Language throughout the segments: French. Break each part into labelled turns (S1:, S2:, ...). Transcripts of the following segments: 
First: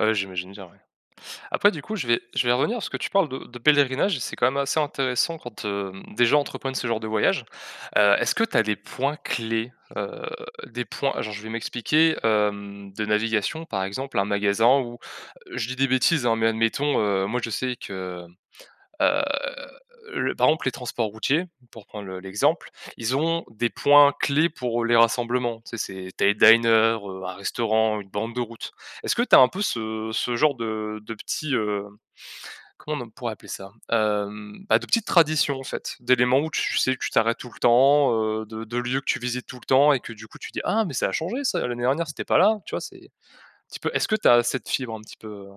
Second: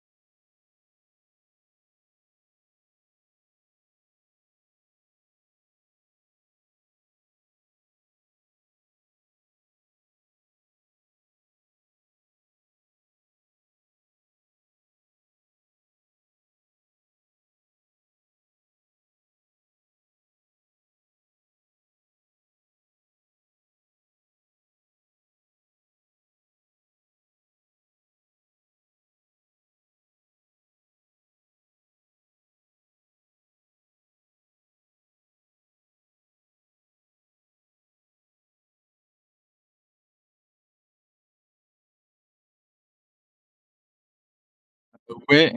S1: Ah, ouais, j'imagine bien, ouais. Après, du coup, je vais je vais revenir parce que tu parles de de pèlerinage, c'est, quand même, assez intéressant quand, hem, des gens entreprennent ce genre de voyage. Heu, est-ce que tu as les points-clés? Heu, des points alors je vais m'expliquer, hem, de navigation, par exemple, un magasin ou- je dis des bêtises, hein- mais admettons, heu, moi, je sais que, heu heu, le par exemple, les transports routiers, pour prendre le l'exemple, ils ont des points-clés pour, heu, les rassemblements. Tu sais, c'est tu as les diners heu, un restaurant, une borne de route. Est-ce que tu as un peu ce ce genre de de petits, heu, comment n on pourrait appeler ça? Hem, bah, de petites traditions, en fait, d'éléments où tu sais que tu t'arrêtes tout le temps, heu, de de lieux que tu visites tout le temps et que, du coup, tu te dis: «Ah mais ça a changé ça. L'année dernière, c'était pas là», tu vois? C'est un petit peu est-ce que tu as cette fibre,
S2: Ah,
S1: un
S2: heu,
S1: petit peu, heu?
S2: ouais.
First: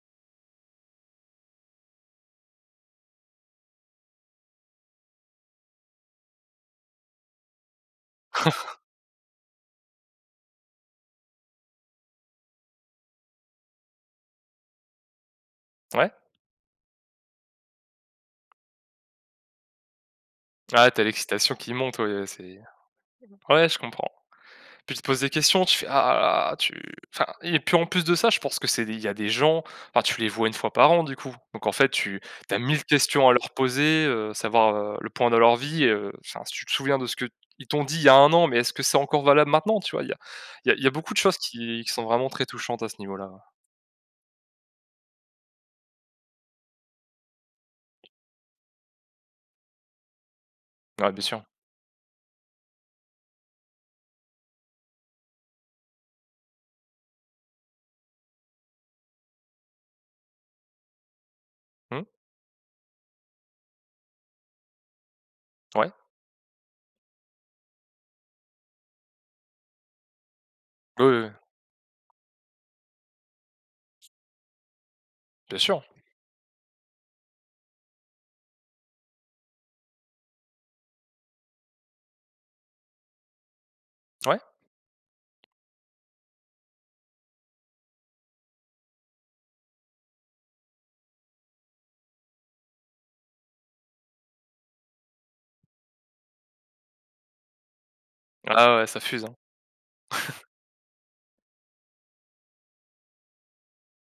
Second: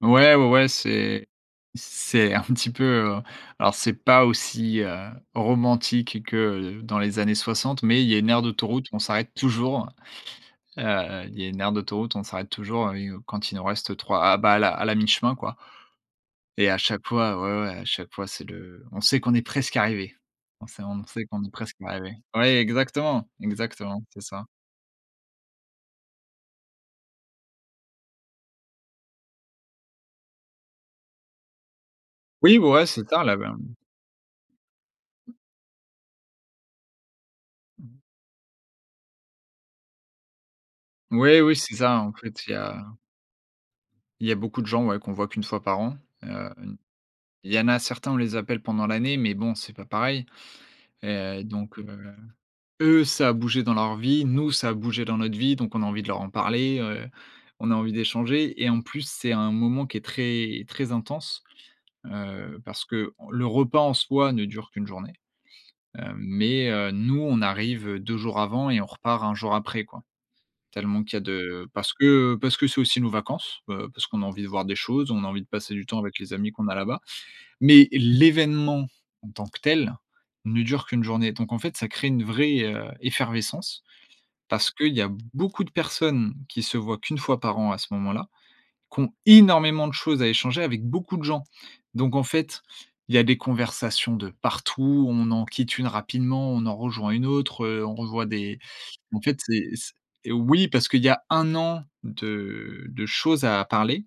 S2: Ouais, ouais, ouais, c'est c'est un petit peu, heu, alors c'est pas aussi, heu, romantique que, heu, dans les années 60, mais il y a une aire d'autoroute où on s'arrête toujours. Heu, il y a une aire d'autoroute, on s'arrête toujours, heu et quand il nous reste 3 ah, bah à la la mi-chemin, quoi
S1: Ouais.
S2: et à chaque fois, ouais, ouais, à chaque fois, c'est le on sait qu'on est presque arrivés. On sait
S1: Ah, tu as
S2: on sait qu'on est
S1: l'excitation qui
S2: presque
S1: monte.
S2: arrivés.
S1: Ouais, c'est,
S2: Ouais,
S1: heu
S2: exactement,
S1: ouais, je
S2: exactement,
S1: comprends.
S2: c'est ça.
S1: Puis tu te poses des questions, tu fais: «ah, ah» tu enfin et puis, en plus de ça, je pense que c'est des il y a des gens, enfin tu les vois 1 fois par an, du coup? Donc en fait, tu tu
S2: Oui,
S1: as
S2: ouais,
S1: 1 000
S2: ouais, c'est tard,
S1: questions à
S2: là-bas,
S1: leur
S2: mmh.
S1: poser, heu, savoir, heu, le point dans leur vie, heu, enfin, si tu te souviens de ce que ils t'ont
S2: Mmh
S1: dit,
S2: mh.
S1: il y a 1 an mais est-ce que c'est encore valable maintenant, tu vois? Il y a il y a il y a beaucoup de choses
S2: Oui, oui, c'est
S1: qui qui
S2: ça.
S1: sont
S2: En
S1: vraiment
S2: fait,
S1: très
S2: il y
S1: touchantes
S2: a
S1: à ce niveau-là, ouais.
S2: il y a beaucoup de gens, ouais, qu'on voit qu'1 fois par an. Hem, il y en a certains, on les appelle pendant l'année mais bon, c'est pas pareil et
S1: Ouais, bien
S2: heu
S1: sûr.
S2: donc heu, eux, ça a bougé dans leur vie. Nous, ça a bougé dans notre vie donc on a envie de leur en parler. Heu, on a envie d'échanger et en plus, c'est un moment qui est très, très intense,
S1: Mmh.
S2: heu, parce que le repas en soi ne dure qu'1 journée.
S1: Ouais.
S2: Hem mais heu, nous, on arrive, heu, 2 jours avant et on repart 1 jour après, quoi, tellement
S1: Oui,
S2: qu'il y
S1: oui,
S2: a
S1: oui.
S2: de parce que, heu, parce que c'est aussi nos vacances. Heu, parce qu'on a envie de voir des choses. On a envie de
S1: Bien
S2: passer
S1: sûr.
S2: du temps avec les amis qu'on a là-bas. Mais l'événement, en tant que tel, ne dure qu'1 journée. Donc en fait, ça crée une vraie, heu, effervescence
S1: Ouais.
S2: parce qu'il y a beaucoup de personnes qui se voient qu'1 fois par an, à ce moment-là, qui ont énormément de choses à échanger avec beaucoup de gens. Donc en fait, il y a des conversations de partout. On en quitte une rapidement, on en rejoint une autre, heu, on revoit des
S1: Ah, ouais, ouais, ça
S2: en
S1: fuse, hein?
S2: fait, c'est c'est oui, parce qu'il y a 1 an de de choses à parler.